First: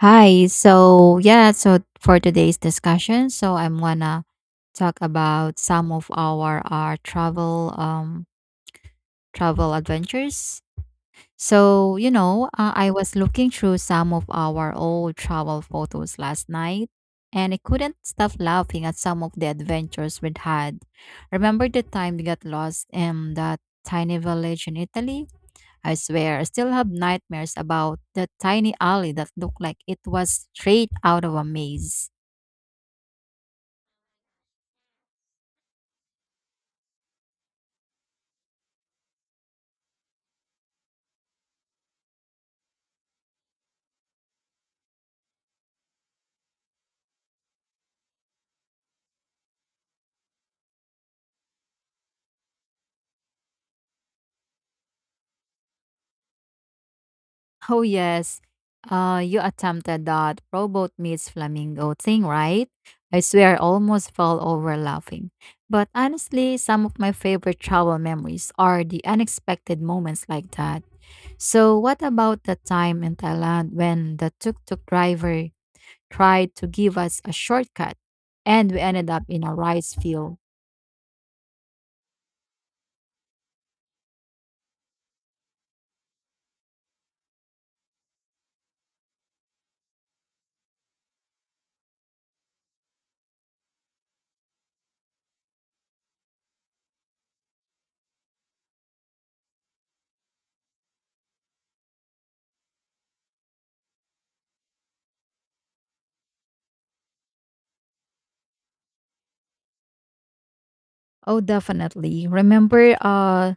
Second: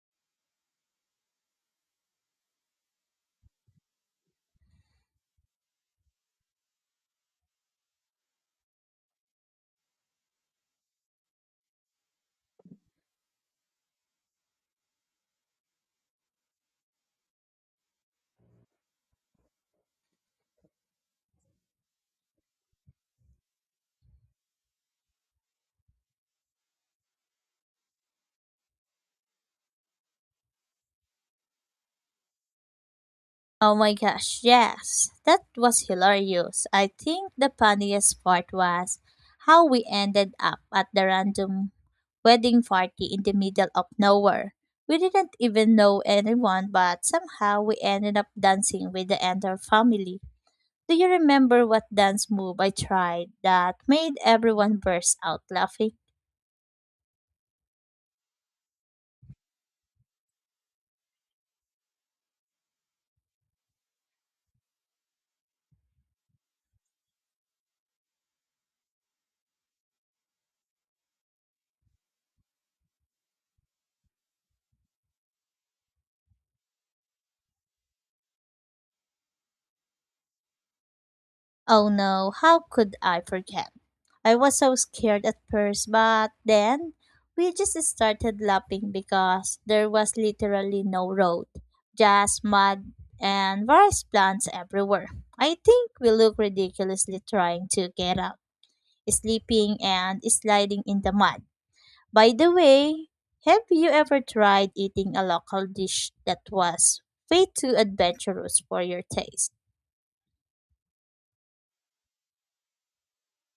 Hi. So, yeah, for today's discussion, I'm gonna talk about some of our travel travel adventures. So, I was looking through some of our old travel photos last night and I couldn't stop laughing at some of the adventures we'd had. Remember the time we got lost in that tiny village in Italy? I swear, I still have nightmares about the tiny alley that looked like it was straight out of a maze. Oh my gosh, yes. That was hilarious. I think the funniest part was how we ended up at the random wedding party in the middle of nowhere. We didn't even know anyone, but somehow we ended up dancing with the entire family. Do you remember what dance move I tried that made everyone burst out laughing? Oh, yes. You attempted that robot meets flamingo thing, right? I swear, I almost fell over laughing. But honestly, some of my favorite travel memories are the unexpected moments like that. So, what about the time in Thailand when the tuk tuk driver tried to give us a shortcut and we ended up in a rice field? Oh no, how could I forget? I was so scared at first, but then we just started laughing because there was literally no road, just mud and various plants everywhere. I think we look ridiculously trying to get up, sleeping and sliding in the mud. By the way, have you ever tried eating a local dish that was way too adventurous for your taste? Oh, definitely. Remember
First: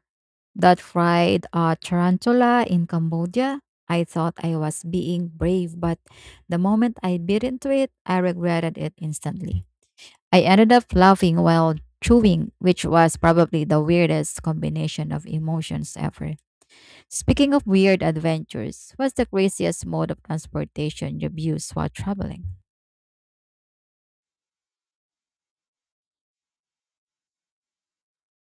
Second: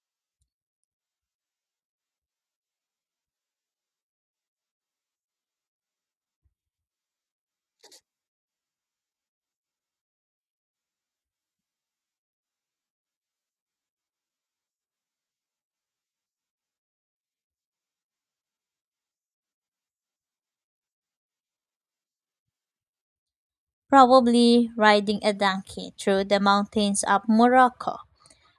that fried tarantula in Cambodia? I thought I was being brave, but the moment I bit into it, I regretted it instantly. I ended up laughing while chewing, which was probably the weirdest combination of emotions ever. Speaking of weird adventures, what's the craziest mode of transportation you've used while traveling? Probably riding a donkey through the mountains of Morocco.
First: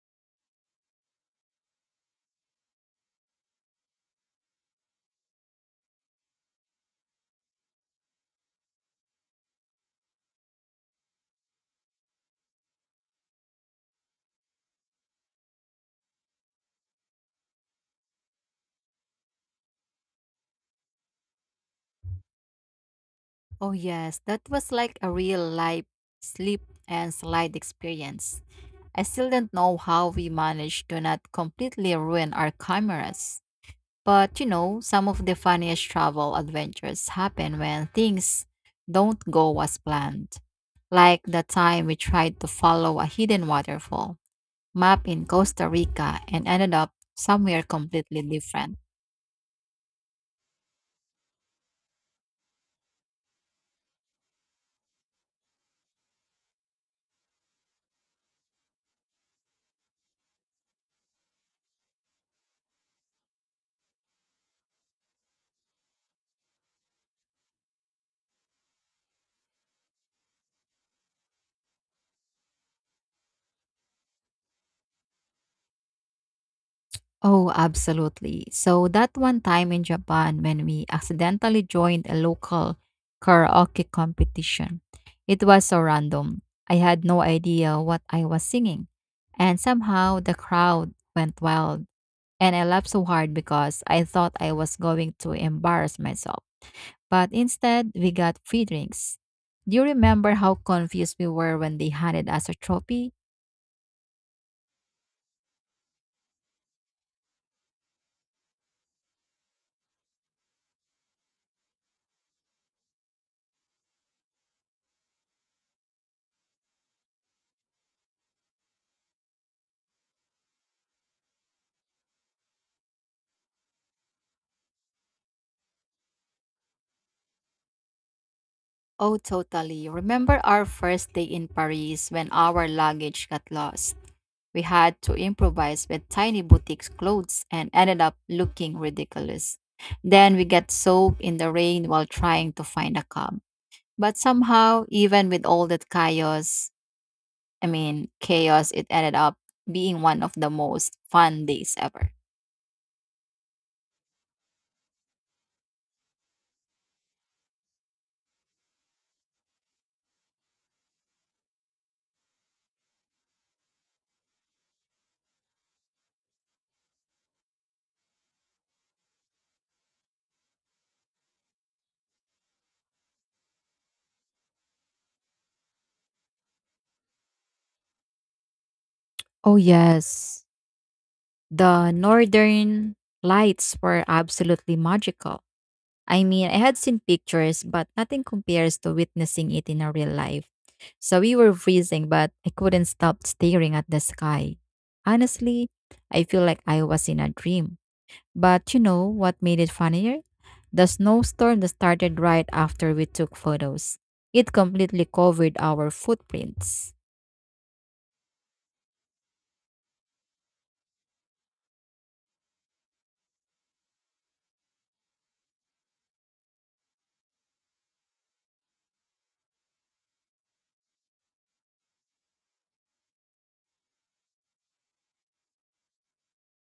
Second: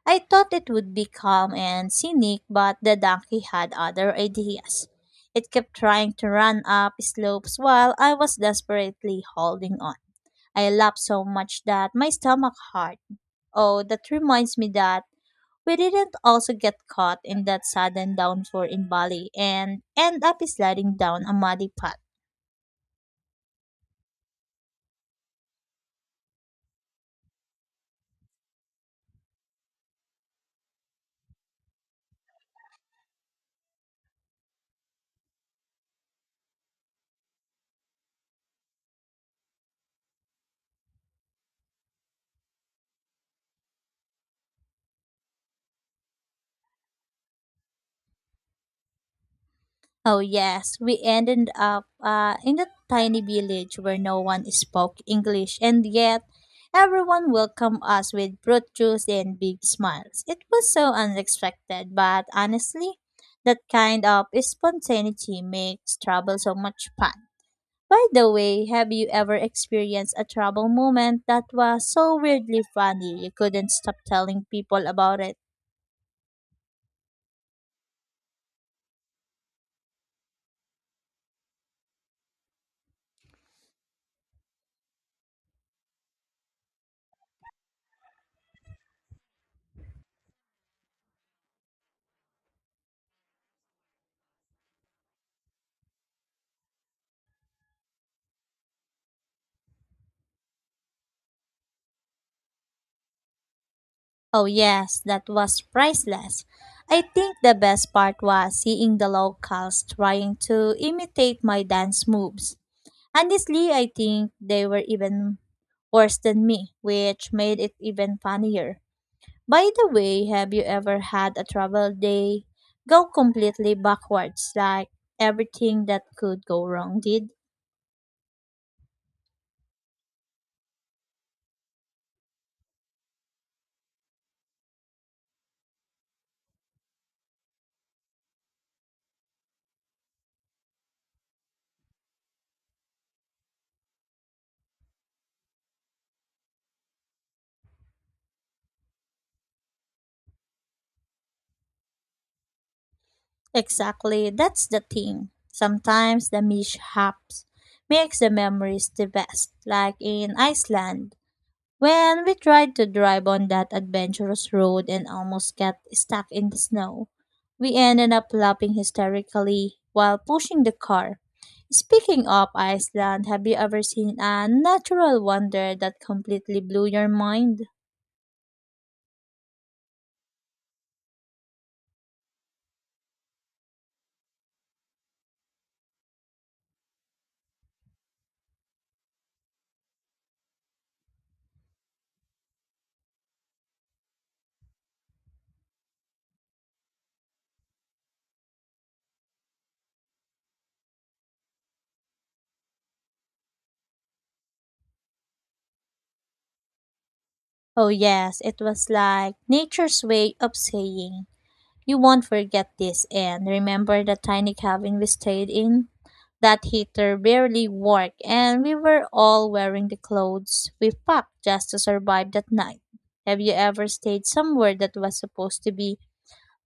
I thought it would be calm and scenic, but the donkey had other ideas. It kept trying to run up slopes while I was desperately holding on. I laughed so much that my stomach hurt. Oh, that reminds me that we didn't also get caught in that sudden downpour in Bali and end up sliding down a muddy path. Oh, yes, that was like a real life slip and slide experience. I still don't know how we managed to not completely ruin our cameras. But you know, some of the funniest travel adventures happen when things don't go as planned. Like the time we tried to follow a hidden waterfall map in Costa Rica and ended up somewhere completely different. Oh, yes. We ended up in a tiny village where no one spoke English, and yet everyone welcomed us with fruit juice and big smiles. It was so unexpected, but honestly, that kind of spontaneity makes travel so much fun. By the way, have you ever experienced a travel moment that was so weirdly funny you couldn't stop telling people about it? Oh, absolutely. So that one time in Japan when we accidentally joined a local karaoke competition, it was so random. I had no idea what I was singing. And somehow the crowd went wild. And I laughed so hard because I thought I was going to embarrass myself. But instead, we got free drinks. Do you remember how confused we were when they handed us a trophy? Oh, yes, that was priceless. I think the best part was seeing the locals trying to imitate my dance moves. Honestly, I think they were even worse than me, which made it even funnier. By the way, have you ever had a travel day go completely backwards, like everything that could go wrong did? Oh, totally. Remember our first day in Paris when our luggage got lost? We had to improvise with tiny boutique clothes and ended up looking ridiculous. Then we got soaked in the rain while trying to find a cab. But somehow, even with all that chaos, I mean, chaos, it ended up being one of the most fun days ever. Exactly, that's the thing. Sometimes the mishaps makes the memories the best, like in Iceland. When we tried to drive on that adventurous road and almost got stuck in the snow, we ended up laughing hysterically while pushing the car. Speaking of Iceland, have you ever seen a natural wonder that completely blew your mind? Oh, yes. The northern lights were absolutely magical. I mean, I had seen pictures, but nothing compares to witnessing it in a real life. So we were freezing, but I couldn't stop staring at the sky. Honestly, I feel like I was in a dream. But you know what made it funnier? The snowstorm that started right after we took photos. It completely covered our footprints. Oh, yes, it was like nature's way of saying, you won't forget this, and remember the tiny cabin we stayed in? That heater barely worked, and we were all wearing the clothes we packed just to survive that night. Have you ever stayed somewhere that was supposed to be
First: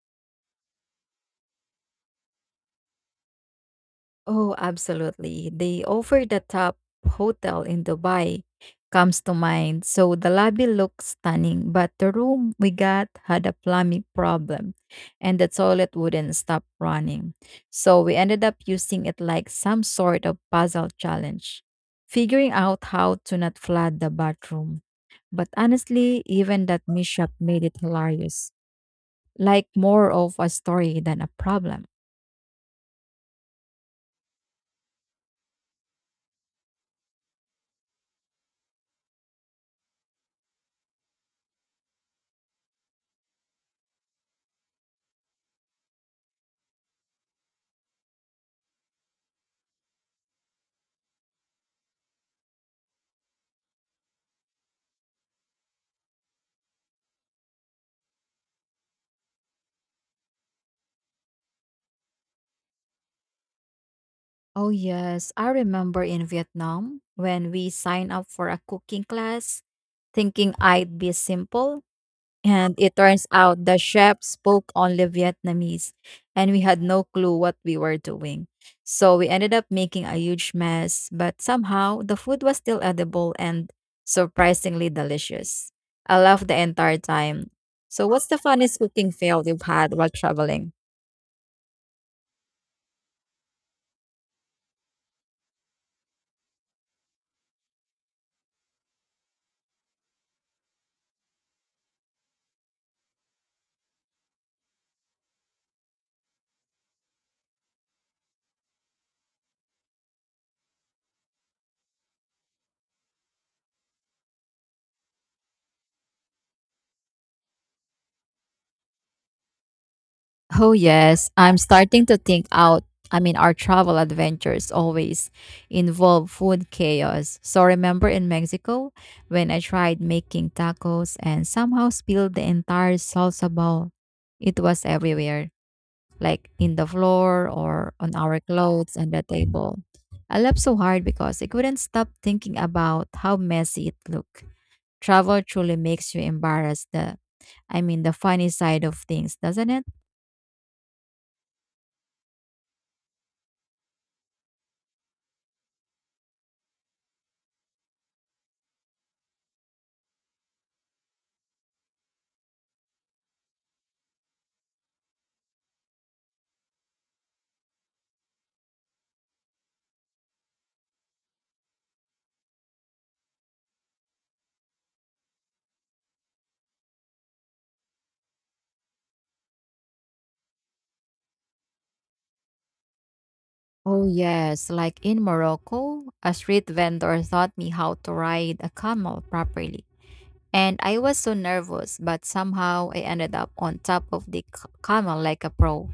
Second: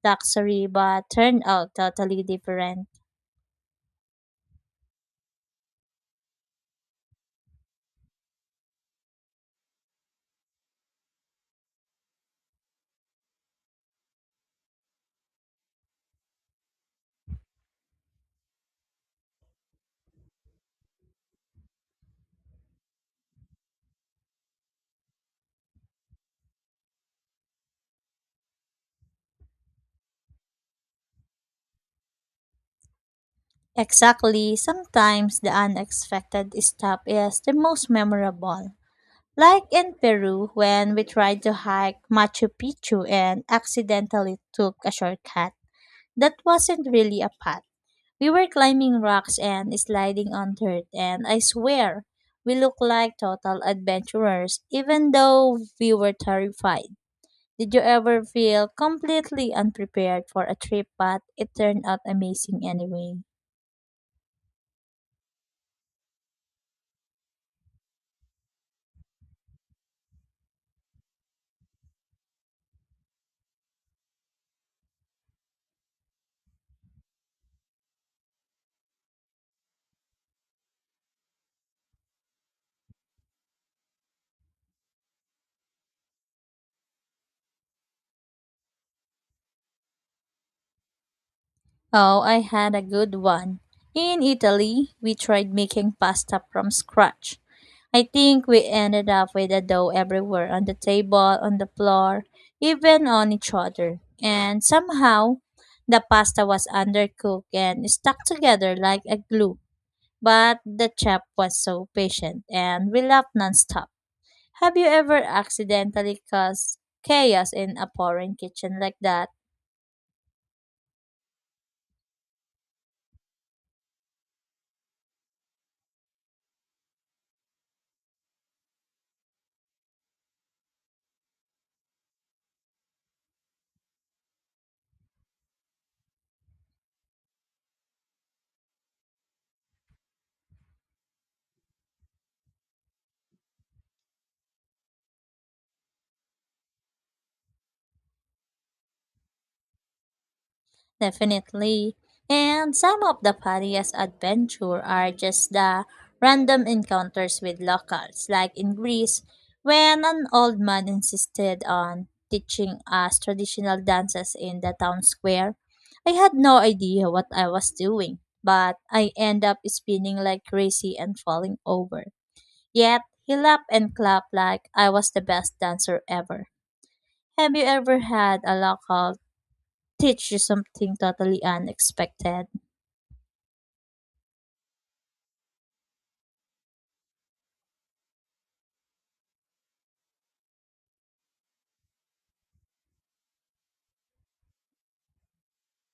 luxury but turned out totally different? Oh, absolutely. The over the top hotel in Dubai comes to mind. So the lobby looked stunning, but the room we got had a plumbing problem and the toilet wouldn't stop running. So we ended up using it like some sort of puzzle challenge, figuring out how to not flood the bathroom. But honestly, even that mishap made it hilarious, like more of a story than a problem. Exactly. Sometimes the unexpected stop is the most memorable. Like in Peru, when we tried to hike Machu Picchu and accidentally took a shortcut. That wasn't really a path. We were climbing rocks and sliding on dirt, and I swear, we looked like total adventurers, even though we were terrified. Did you ever feel completely unprepared for a trip, but it turned out amazing anyway? Oh, yes. I remember in Vietnam when we signed up for a cooking class, thinking I'd be simple. And it turns out the chef spoke only Vietnamese, and we had no clue what we were doing. So we ended up making a huge mess, but somehow the food was still edible and surprisingly delicious. I laughed the entire time. So, what's the funniest cooking fail you've had while traveling? Oh, I had a good one. In Italy, we tried making pasta from scratch. I think we ended up with the dough everywhere on the table, on the floor, even on each other. And somehow, the pasta was undercooked and stuck together like a glue. But the chef was so patient and we laughed nonstop. Have you ever accidentally caused chaos in a foreign kitchen like that? Oh yes, I'm starting to think out. I mean, our travel adventures always involve food chaos. So remember in Mexico when I tried making tacos and somehow spilled the entire salsa bowl? It was everywhere, like in the floor or on our clothes and the table. I laughed so hard because I couldn't stop thinking about how messy it looked. Travel truly makes you embarrassed the I mean the funny side of things, doesn't it? Definitely. And some of the funniest adventure are just the random encounters with locals, like in Greece, when an old man insisted on teaching us traditional dances in the town square. I had no idea what I was doing, but I end up spinning like crazy and falling over. Yet he laughed and clapped like I was the best dancer ever. Have you ever had a local teach you something totally unexpected? Oh, yes. Like in Morocco, a street vendor taught me how to ride a camel properly. And I was so nervous, but somehow I ended up on top of the camel like a pro.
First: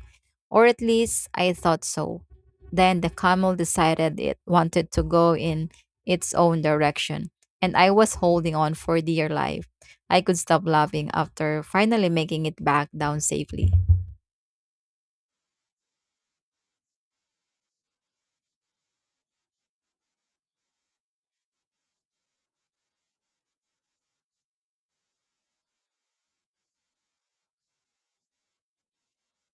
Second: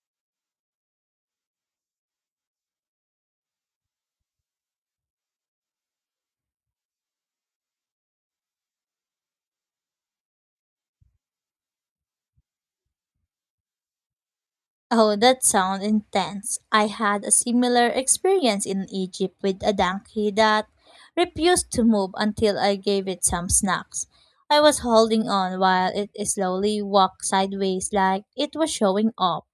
Or at least I thought so. Then the camel decided it wanted to go in its own direction. And I was holding on for dear life. I could stop laughing after finally making it back down safely. Oh, that sounds intense. I had a similar experience in Egypt with a donkey that refused to move until I gave it some snacks. I was holding on while it slowly walked sideways like it was showing off.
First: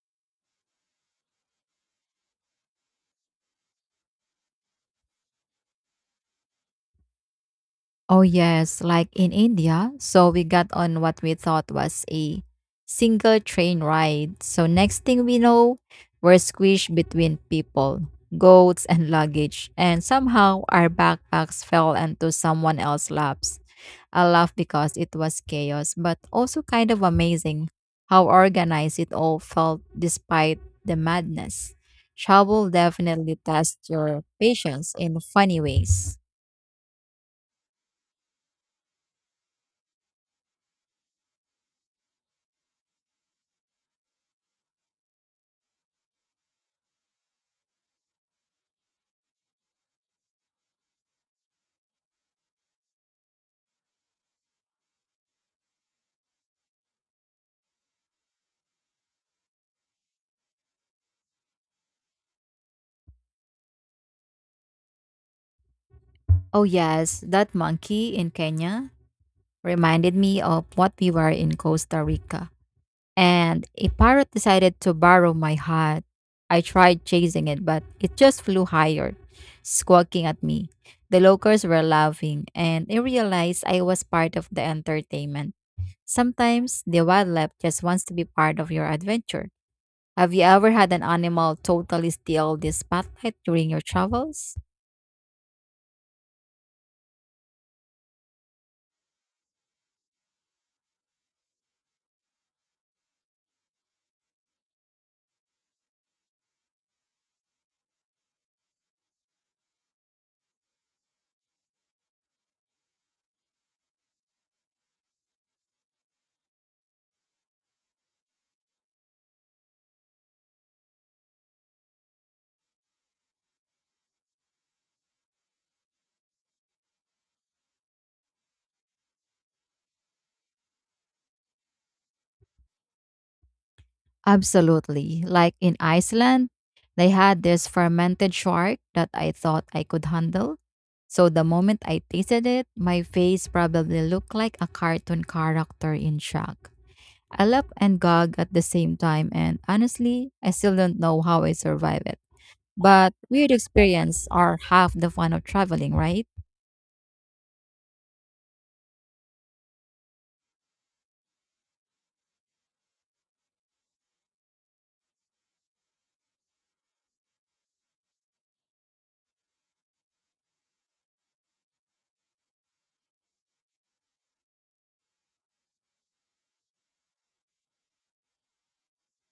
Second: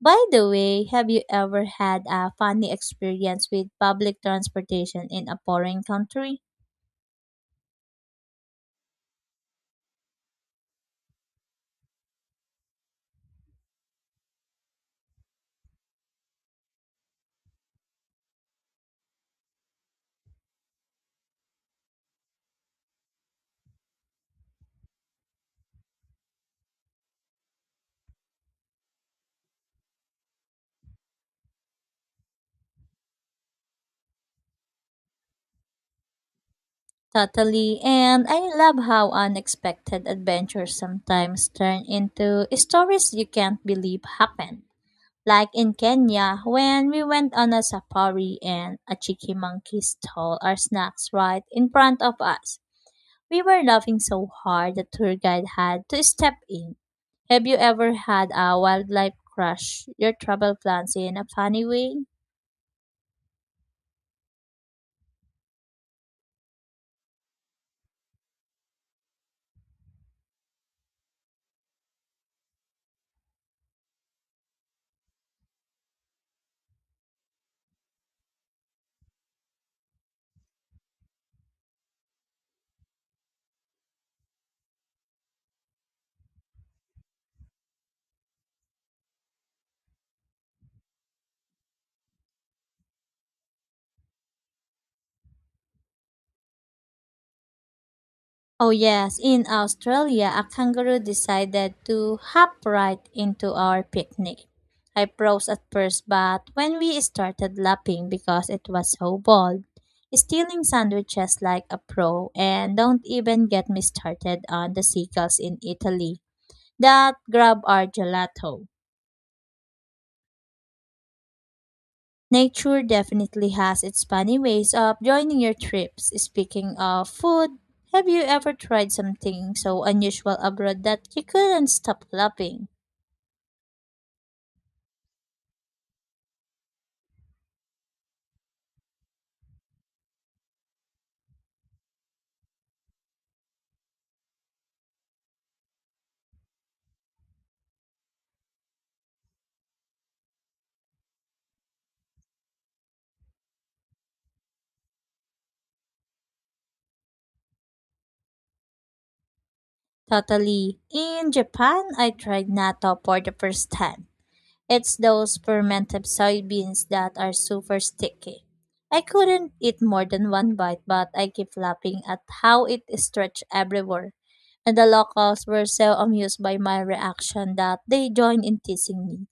By the way, have you ever had a funny experience with public transportation in a foreign country? Oh, yes, like in India. So we got on what we thought was a single train ride. So next thing we know, we're squished between people, goats, and luggage. And somehow our backpacks fell into someone else's laps. I laugh because it was chaos, but also kind of amazing how organized it all felt despite the madness. Travel definitely tests your patience in funny ways. Totally, and I love how unexpected adventures sometimes turn into stories you can't believe happened. Like in Kenya, when we went on a safari and a cheeky monkey stole our snacks right in front of us. We were laughing so hard the tour guide had to step in. Have you ever had a wildlife crush your travel plans in a funny way? Oh, yes, that monkey in Kenya reminded me of what we were in Costa Rica. And a parrot decided to borrow my hat. I tried chasing it, but it just flew higher, squawking at me. The locals were laughing, and I realized I was part of the entertainment. Sometimes the wildlife just wants to be part of your adventure. Have you ever had an animal totally steal the spotlight during your travels? Oh, yes, in Australia, a kangaroo decided to hop right into our picnic. I froze at first, but when we started laughing because it was so bold, stealing sandwiches like a pro, and don't even get me started on the seagulls in Italy that grab our gelato. Nature definitely has its funny ways of joining your trips. Speaking of food, have you ever tried something so unusual abroad that you couldn't stop loving? Absolutely. Like in Iceland, they had this fermented shark that I thought I could handle. So the moment I tasted it, my face probably looked like a cartoon character in shock. I laughed and gagged at the same time, and honestly, I still don't know how I survived it. But weird experiences are half the fun of traveling, right? Totally. In Japan, I tried natto for the first time. It's those fermented soybeans that are super sticky. I couldn't eat more than one bite, but I kept laughing at how it stretched everywhere. And the locals were so amused by my reaction that they joined in teasing me.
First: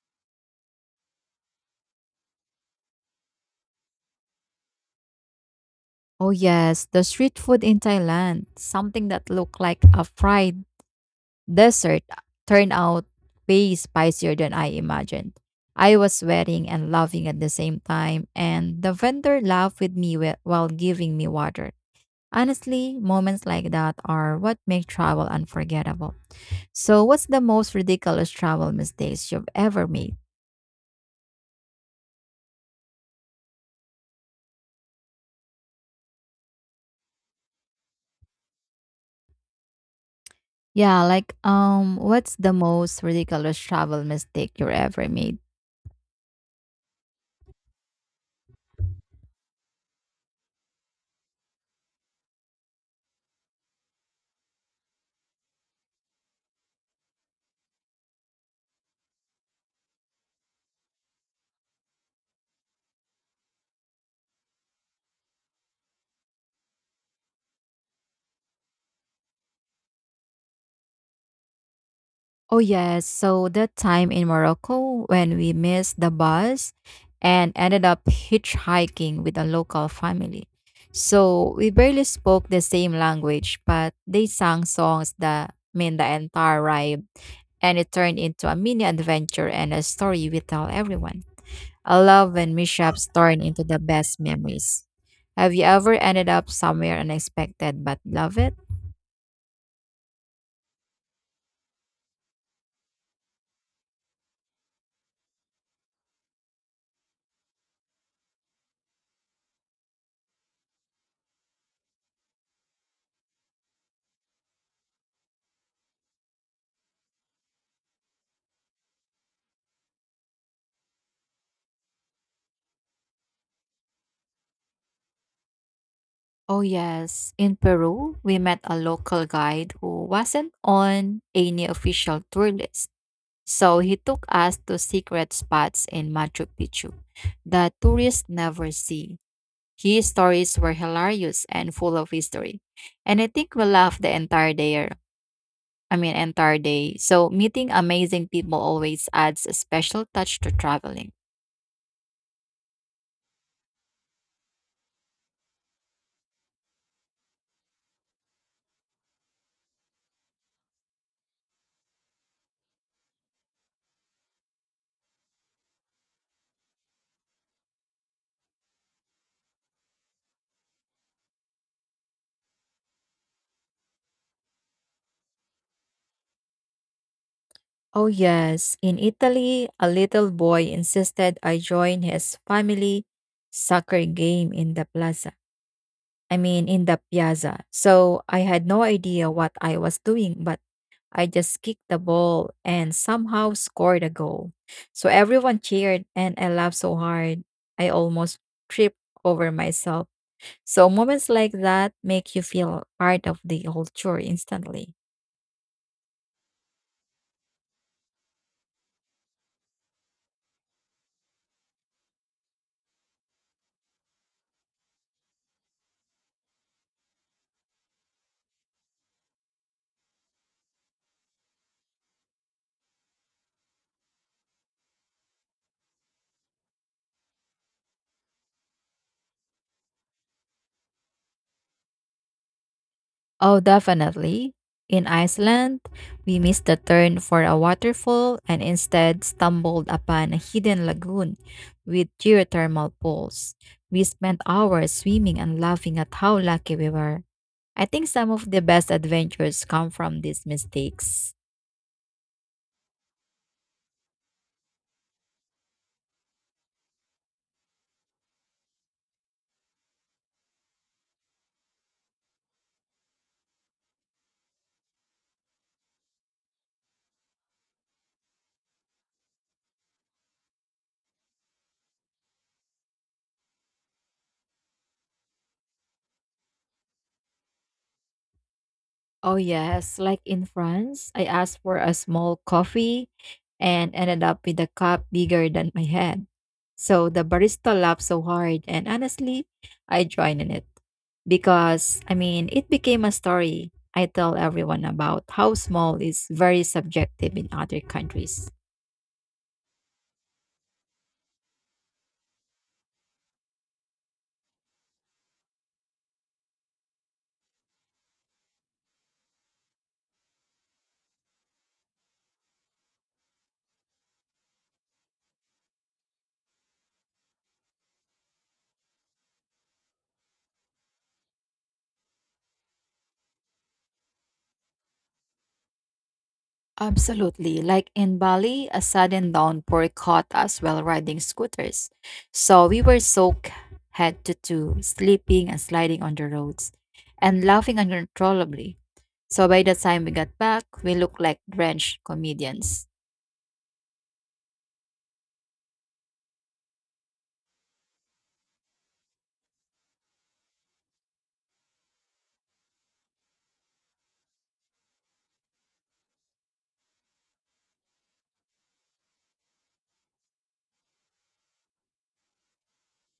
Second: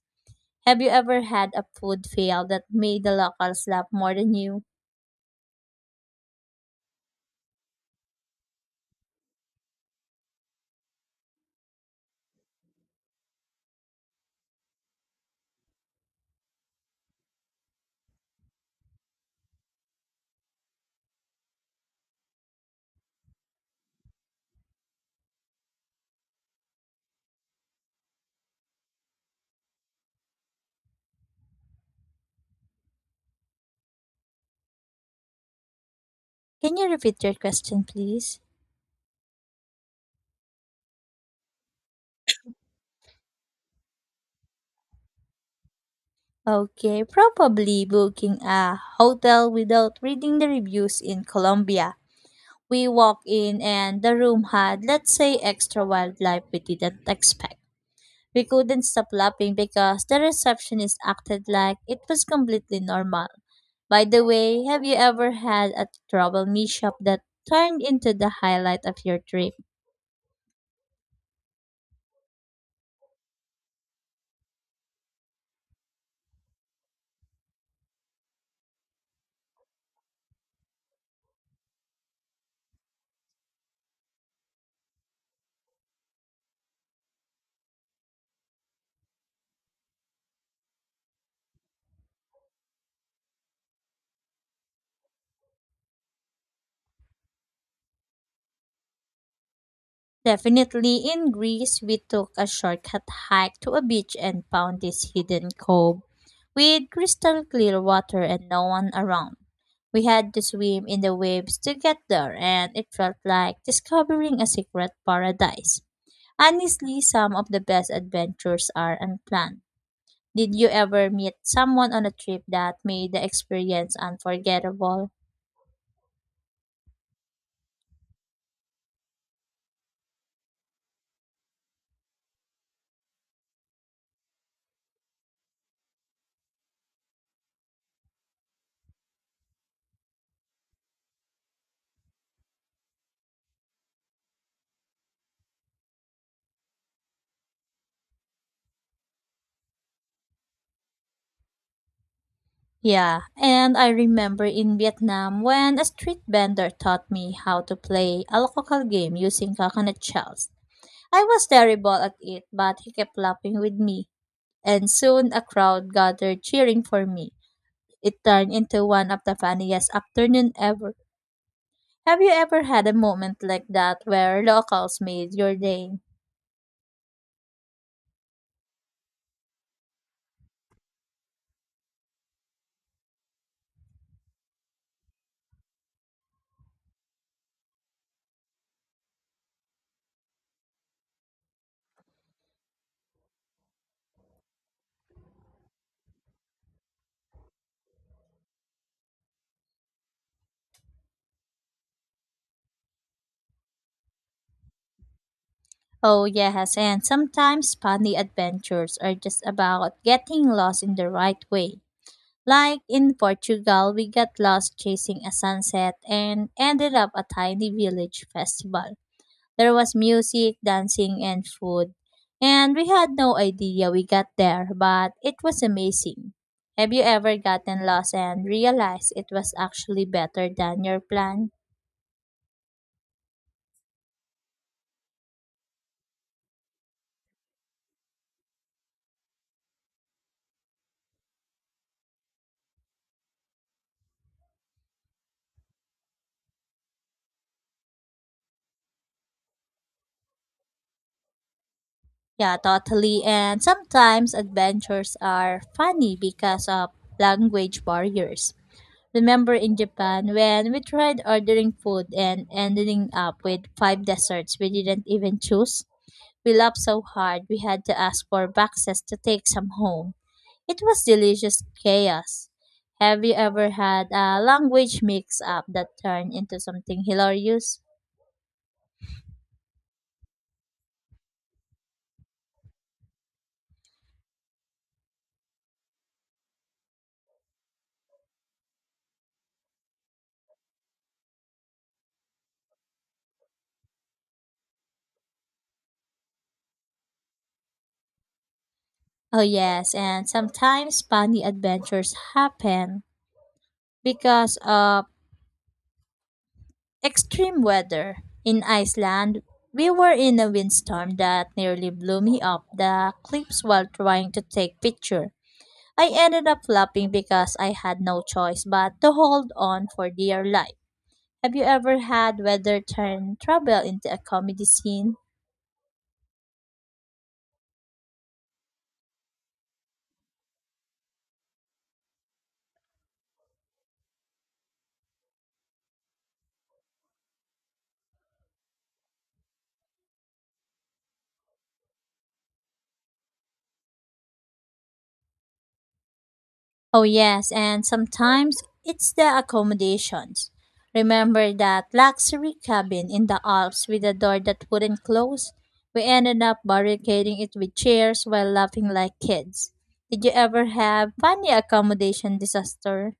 Have you ever had a food fail that made the locals laugh more than you? Oh yes, the street food in Thailand, something that looked like a fried dessert turned out way spicier than I imagined. I was sweating and laughing at the same time, and the vendor laughed with me while giving me water. Honestly, moments like that are what make travel unforgettable. So, what's the most ridiculous travel mistakes you've ever made? Can you repeat your question, please? Yeah, like what's the most ridiculous travel mistake you ever made? Okay, probably booking a hotel without reading the reviews in Colombia. We walked in and the room had, let's say, extra wildlife we didn't expect. We couldn't stop laughing because the receptionist acted like it was completely normal. By the way, have you ever had a trouble mishap that turned into the highlight of your trip? Oh, yes. So that time in Morocco when we missed the bus and ended up hitchhiking with a local family. So we barely spoke the same language, but they sang songs that mean the entire ride. And it turned into a mini adventure and a story we tell everyone. I love when mishaps turn into the best memories. Have you ever ended up somewhere unexpected but love it? Definitely in Greece, we took a shortcut hike to a beach and found this hidden cove with crystal clear water and no one around. We had to swim in the waves to get there, and it felt like discovering a secret paradise. Honestly, some of the best adventures are unplanned. Did you ever meet someone on a trip that made the experience unforgettable? Oh, yes. In Peru, we met a local guide who wasn't on any official tour list. So he took us to secret spots in Machu Picchu that tourists never see. His stories were hilarious and full of history. And I think we laughed the entire day I mean, entire day. So meeting amazing people always adds a special touch to traveling. Yeah, and I remember in Vietnam when a street vendor taught me how to play a local game using coconut shells. I was terrible at it, but he kept laughing with me, and soon a crowd gathered cheering for me. It turned into one of the funniest afternoon ever. Have you ever had a moment like that where locals made your day? Oh, yes. In Italy, a little boy insisted I join his family soccer game in the plaza. I mean, in the piazza. So I had no idea what I was doing, but I just kicked the ball and somehow scored a goal. So everyone cheered, and I laughed so hard, I almost tripped over myself. So moments like that make you feel part of the culture instantly. Oh, yes, and sometimes funny adventures are just about getting lost in the right way. Like in Portugal, we got lost chasing a sunset and ended up a tiny village festival. There was music, dancing, and food. And we had no idea we got there, but it was amazing. Have you ever gotten lost and realized it was actually better than your plan? Oh, definitely. In Iceland, we missed the turn for a waterfall and instead stumbled upon a hidden lagoon with geothermal pools. We spent hours swimming and laughing at how lucky we were. I think some of the best adventures come from these mistakes. Yeah, totally. And sometimes adventures are funny because of language barriers. Remember in Japan when we tried ordering food and ending up with five desserts we didn't even choose? We laughed so hard we had to ask for boxes to take some home. It was delicious chaos. Have you ever had a language mix up that turned into something hilarious? Oh, yes. Like in France, I asked for a small coffee and ended up with a cup bigger than my head. So the barista laughed so hard, and honestly, I joined in it because, I mean, it became a story I tell everyone about how small is very subjective in other countries. Oh, yes, and sometimes funny adventures happen because of extreme weather. In Iceland, we were in a windstorm that nearly blew me up the cliffs while trying to take picture. I ended up flopping because I had no choice but to hold on for dear life. Have you ever had weather turn trouble into a comedy scene? Absolutely. Like in Bali, a sudden downpour caught us while riding scooters. So we were soaked head to toe, sleeping and sliding on the roads and laughing uncontrollably. So by the time we got back, we looked like drenched comedians. Oh, yes, and sometimes it's the accommodations. Remember that luxury cabin in the Alps with a door that wouldn't close? We ended up barricading it with chairs while laughing like kids. Did you ever have funny accommodation disaster?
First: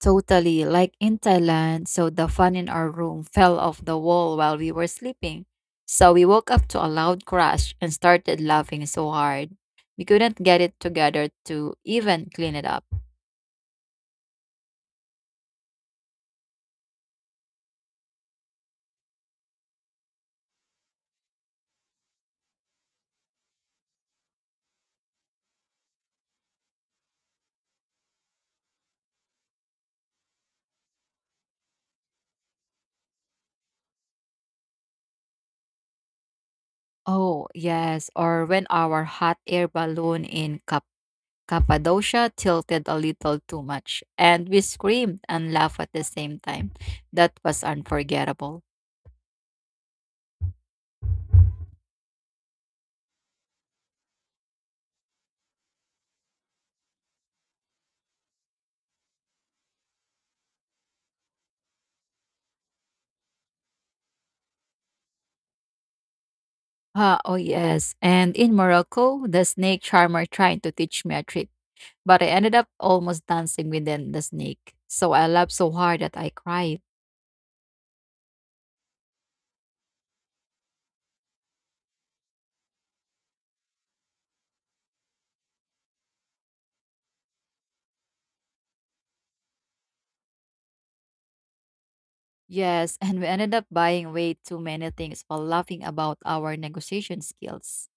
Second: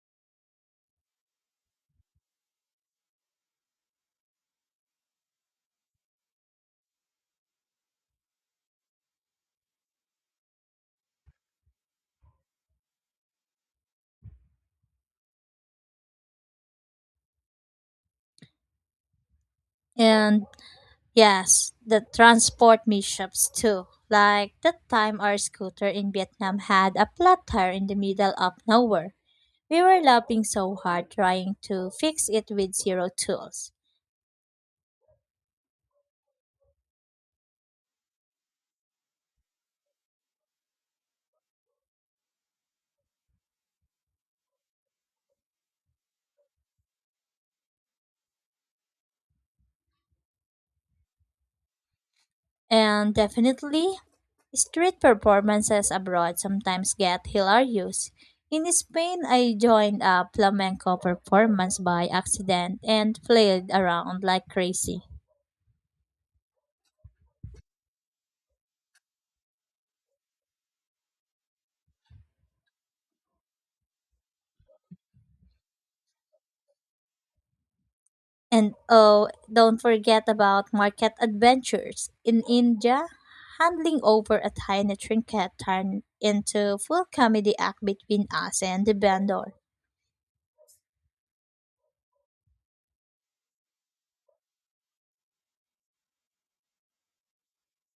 Totally like in Thailand. So the fan in our room fell off the wall while we were sleeping. So we woke up to a loud crash and started laughing so hard. We couldn't get it together to even clean it up. And yes, the transport mishaps too. Like that time our scooter in Vietnam had a flat tire in the middle of nowhere. We were laughing so hard trying to fix it with zero tools. Oh, yes. Or when our hot air balloon in Cappadocia tilted a little too much, and we screamed and laughed at the same time. That was unforgettable. And definitely, street performances abroad sometimes get hilarious. In Spain, I joined a flamenco performance by accident and flailed around like crazy. Ah, oh, yes. And in Morocco, the snake charmer tried to teach me a trick, but I ended up almost dancing with the snake. So I laughed so hard that I cried. And oh, don't forget about market adventures. In India, handling over a tiny trinket turned into full comedy act between us and the vendor. Yes, and we ended up buying way too many things while laughing about our negotiation skills.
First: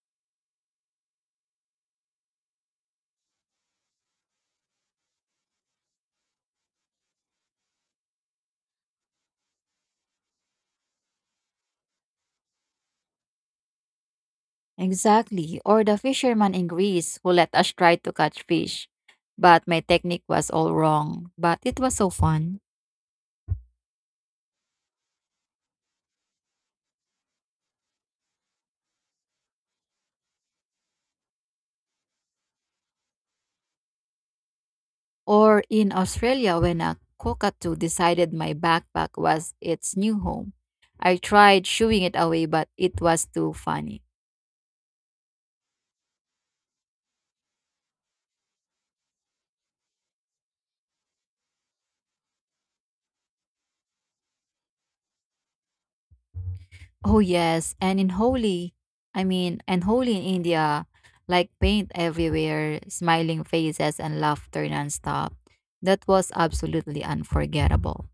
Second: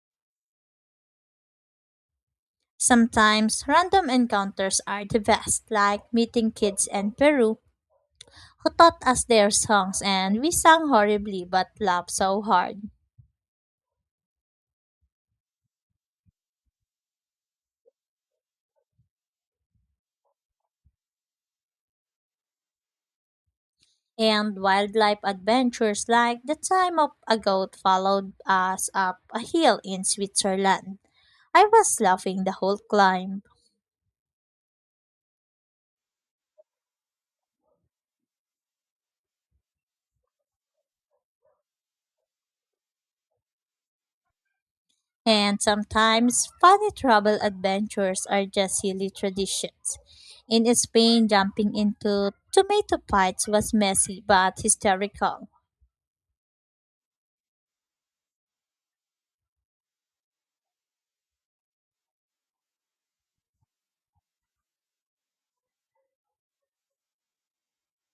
Sometimes random encounters are the best, like meeting kids in Peru who taught us their songs, and we sang horribly but laughed so hard. Exactly. Or the fisherman in Greece who let us try to catch fish, but my technique was all wrong, but it was so fun. And wildlife adventures like the time of a goat followed us up a hill in Switzerland. I was laughing the whole climb. Or in Australia when a cockatoo decided my backpack was its new home. I tried shooing it away, but it was too funny. And sometimes funny travel adventures are just silly traditions. In Spain, jumping into tomato fights was messy but hysterical. Oh yes, and in Holi, and Holi in India, like paint everywhere, smiling faces and laughter nonstop. That was absolutely unforgettable.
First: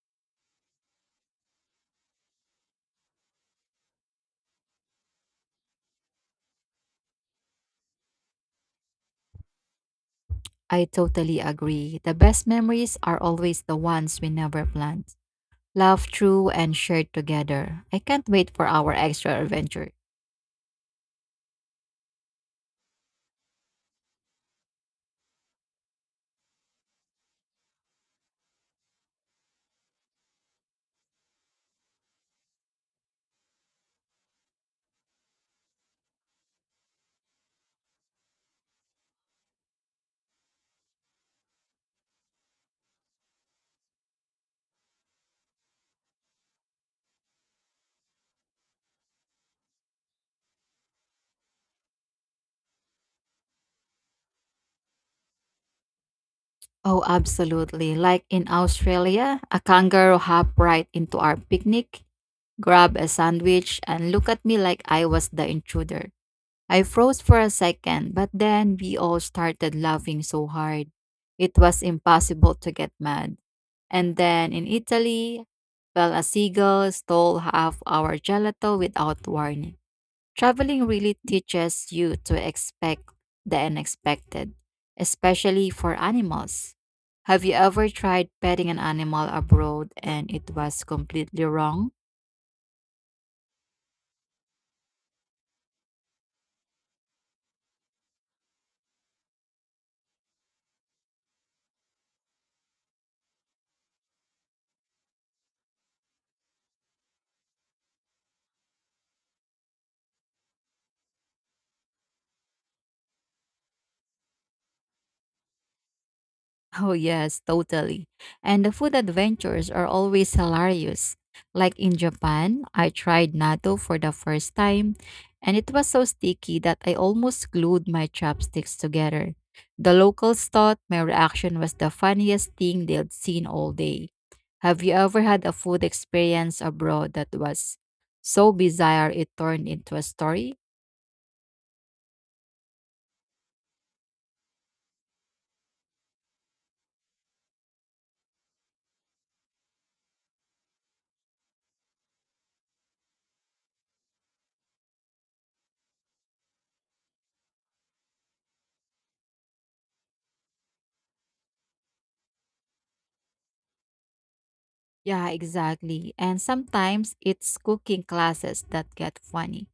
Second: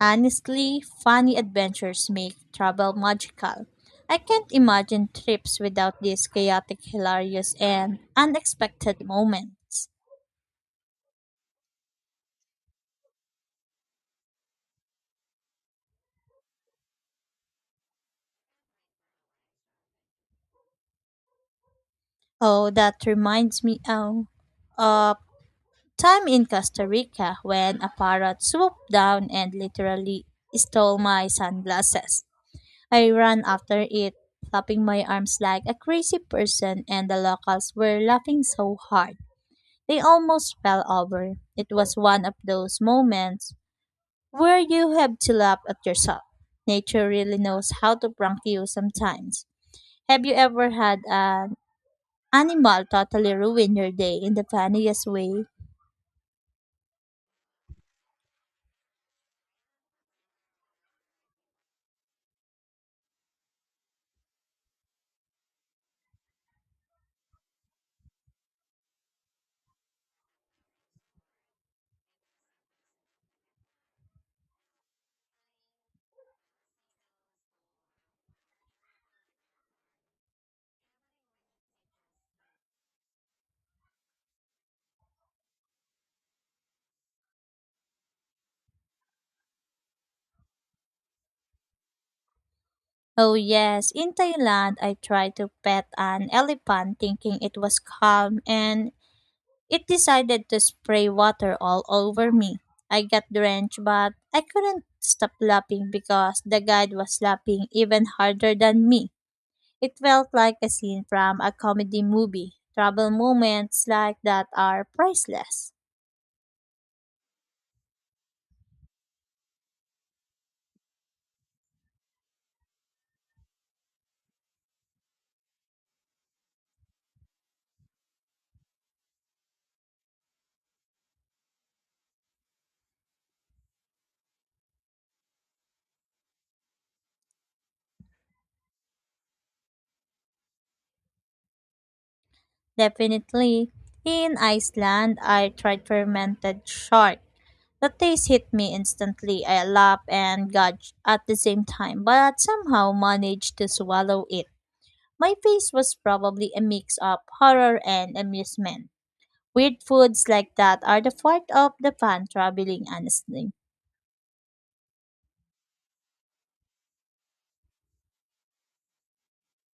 Honestly, funny adventures make travel magical. I can't imagine trips without these chaotic, hilarious, and unexpected moments. I totally agree. The best memories are always the ones we never planned. Laughed through and shared together. I can't wait for our extra adventure. Oh, that reminds me of time in Costa Rica when a parrot swooped down and literally stole my sunglasses. I ran after it, flapping my arms like a crazy person, and the locals were laughing so hard. They almost fell over. It was one of those moments where you have to laugh at yourself. Nature really knows how to prank you sometimes. Have you ever had an animal totally ruin your day in the funniest way? Oh, absolutely. Like in Australia, a kangaroo hopped right into our picnic, grabbed a sandwich, and looked at me like I was the intruder. I froze for a second, but then we all started laughing so hard. It was impossible to get mad. And then in Italy, well, a seagull stole half our gelato without warning. Traveling really teaches you to expect the unexpected, especially for animals. Have you ever tried petting an animal abroad and it was completely wrong? Oh yes, in Thailand I tried to pet an elephant thinking it was calm and it decided to spray water all over me. I got drenched, but I couldn't stop laughing because the guide was laughing even harder than me. It felt like a scene from a comedy movie. Travel moments like that are priceless. Oh, yes, totally. And the food adventures are always hilarious. Like in Japan, I tried natto for the first time, and it was so sticky that I almost glued my chopsticks together. The locals thought my reaction was the funniest thing they'd seen all day. Have you ever had a food experience abroad that was so bizarre it turned into a story? Definitely, in Iceland, I tried fermented shark. The taste hit me instantly. I laughed and gagged at the same time, but somehow managed to swallow it. My face was probably a mix of horror and amusement. Weird foods like that are the part of the fun traveling, honestly. Yeah, exactly. And sometimes it's cooking classes that get funny.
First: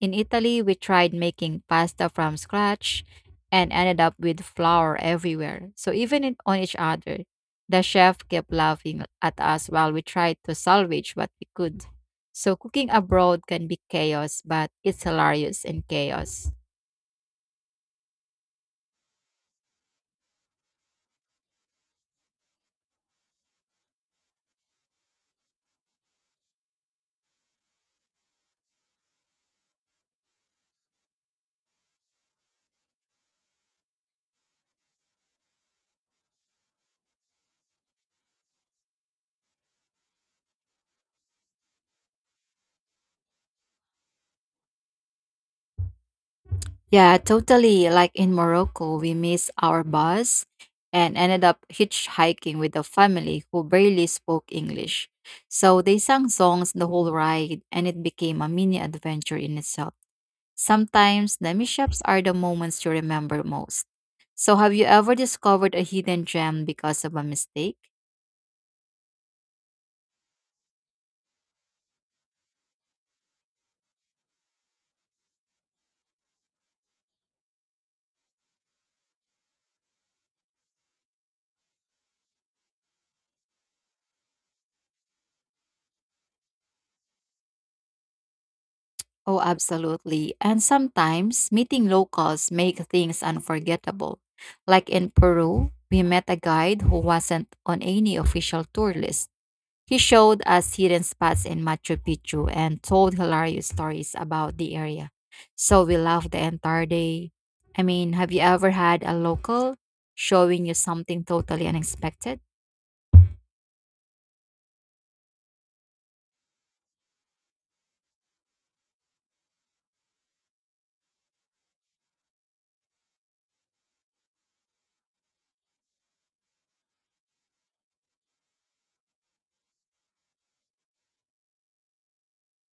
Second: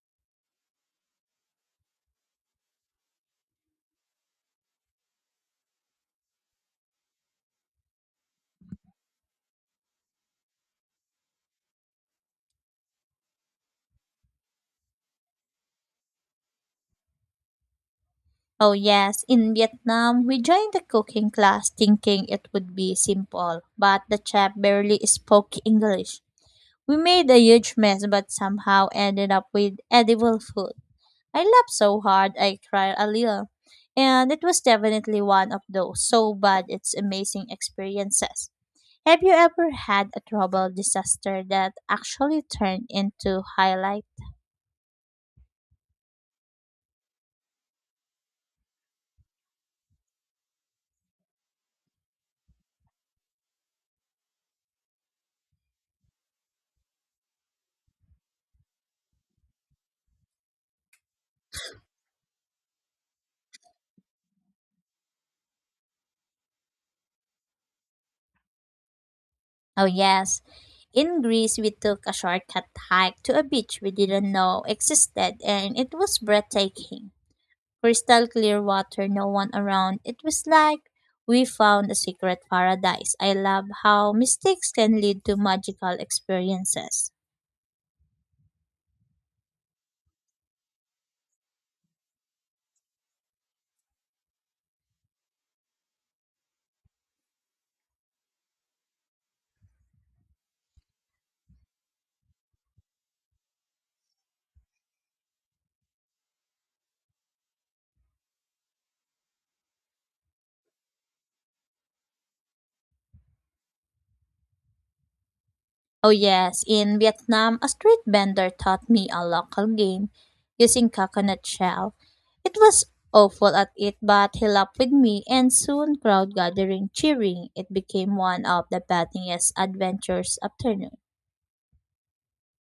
In Italy, we tried making pasta from scratch and ended up with flour everywhere. So even on each other, the chef kept laughing at us while we tried to salvage what we could. So cooking abroad can be chaos, but it's hilarious and chaos. Oh, yes, in Vietnam, we joined the cooking class thinking it would be simple, but the chef barely spoke English. We made a huge mess but somehow ended up with edible food. I laughed so hard I cried a little, and it was definitely one of those so bad it's amazing experiences. Have you ever had a travel disaster that actually turned into highlight? Yeah, totally. Like in Morocco, we missed our bus and ended up hitchhiking with a family who barely spoke English. So they sang songs the whole ride, and it became a mini adventure in itself. Sometimes the mishaps are the moments you remember most. So, have you ever discovered a hidden gem because of a mistake? Oh yes. In Greece, we took a shortcut hike to a beach we didn't know existed and it was breathtaking. Crystal clear water, no one around. It was like we found a secret paradise. I love how mistakes can lead to magical experiences. Oh, absolutely. And sometimes meeting locals make things unforgettable. Like in Peru, we met a guide who wasn't on any official tour list. He showed us hidden spots in Machu Picchu and told hilarious stories about the area. So we laughed the entire day. Have you ever had a local showing you something totally unexpected? Oh, yes. In Vietnam, a street vendor taught me a local game using coconut shell. It was awful at it, but he laughed with me, and soon crowd gathering cheering. It became one of the funniest adventures afternoon.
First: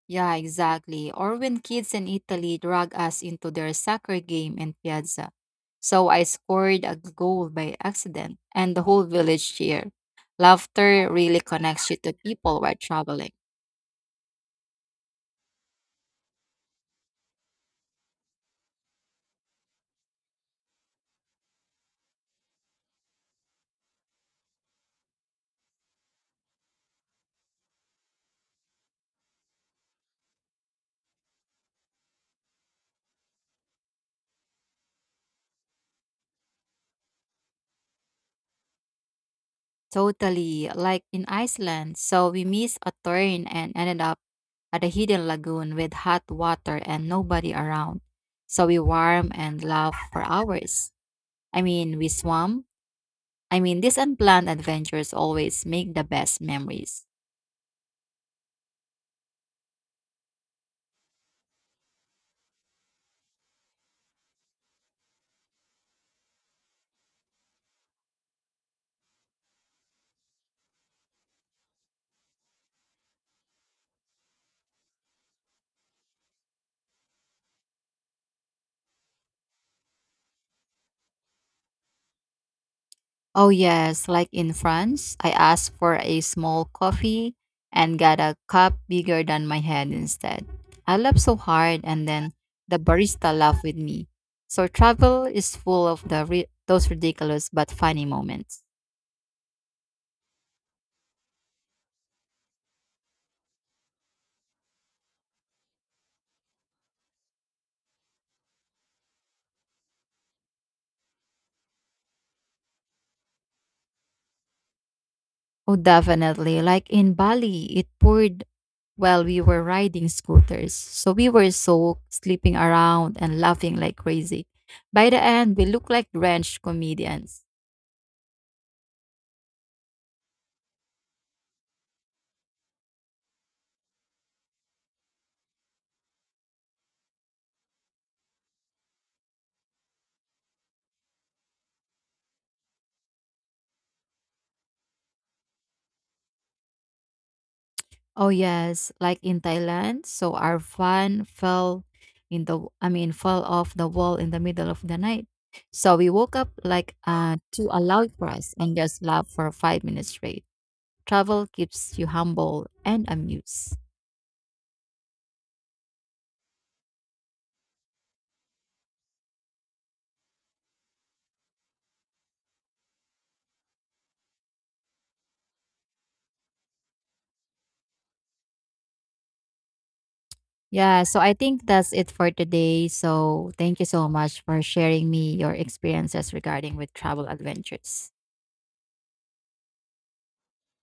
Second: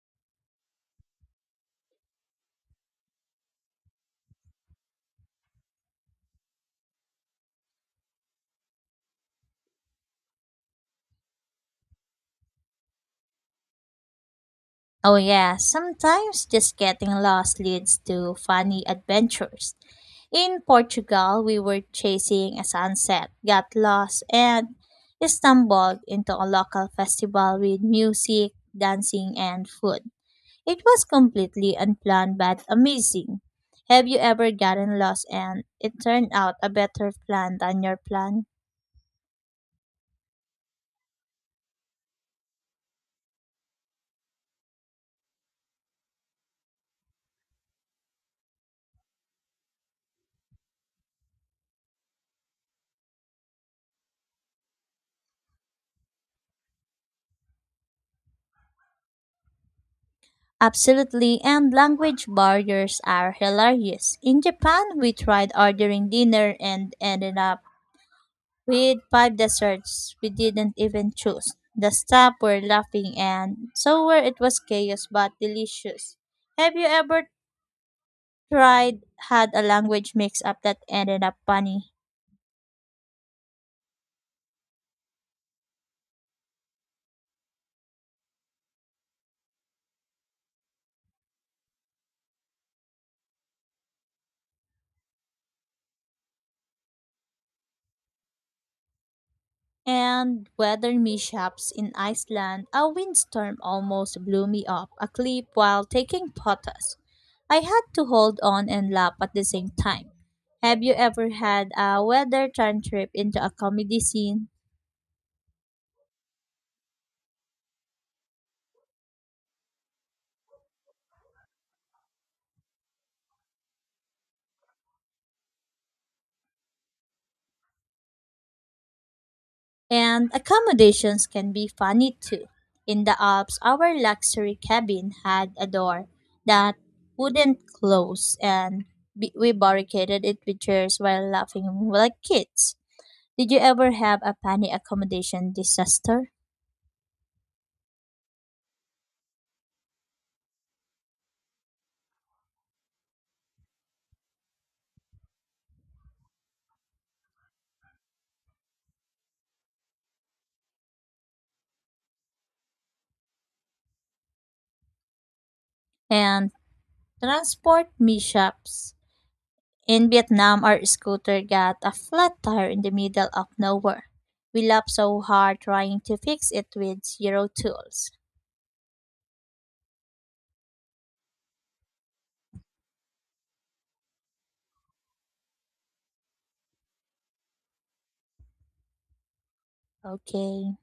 Yeah, exactly. Or when kids in Italy drag us into their soccer game in Piazza. So I scored a goal by accident, and the whole village cheered. Laughter really connects you to people while traveling. Oh yeah, sometimes just getting lost leads to funny adventures. In Portugal, we were chasing a sunset, got lost, and stumbled into a local festival with music, dancing, and food. It was completely unplanned but amazing. Have you ever gotten lost and it turned out a better plan than your plan? Totally, like in Iceland. So we missed a turn and ended up at a hidden lagoon with hot water and nobody around. So we warm and laugh for hours. We swam. These unplanned adventures always make the best memories. Absolutely, and language barriers are hilarious. In Japan, we tried ordering dinner and ended up with 5 desserts we didn't even choose. The staff were laughing, and so were it was chaos but delicious. Have you ever tried had a language mix up that ended up funny? Oh, yes, like in France, I asked for a small coffee and got a cup bigger than my head instead. I laughed so hard, and then the barista laughed with me. So travel is full of those ridiculous but funny moments. And weather mishaps in Iceland, a windstorm almost blew me off a cliff while taking photos. I had to hold on and laugh at the same time. Have you ever had a weather turn trip into a comedy scene? Oh, definitely. Like in Bali, it poured while we were riding scooters. So we were soaked, sleeping around and laughing like crazy. By the end, we looked like drenched comedians. And accommodations can be funny too. In the Alps, our luxury cabin had a door that wouldn't close, and we barricaded it with chairs while laughing like kids. Did you ever have a panic accommodation disaster? Oh yes, like in Thailand, so our van fell in the I mean fell off the wall in the middle of the night. So we woke up like to a loud press and just laughed for 5 minutes straight. Travel keeps you humble and amused. And transport mishaps. In Vietnam, our scooter got a flat tire in the middle of nowhere. We laughed so hard trying to fix it with zero tools. Yeah, so I think that's it for today. So thank you so much for sharing me your experiences regarding with travel adventures. Okay.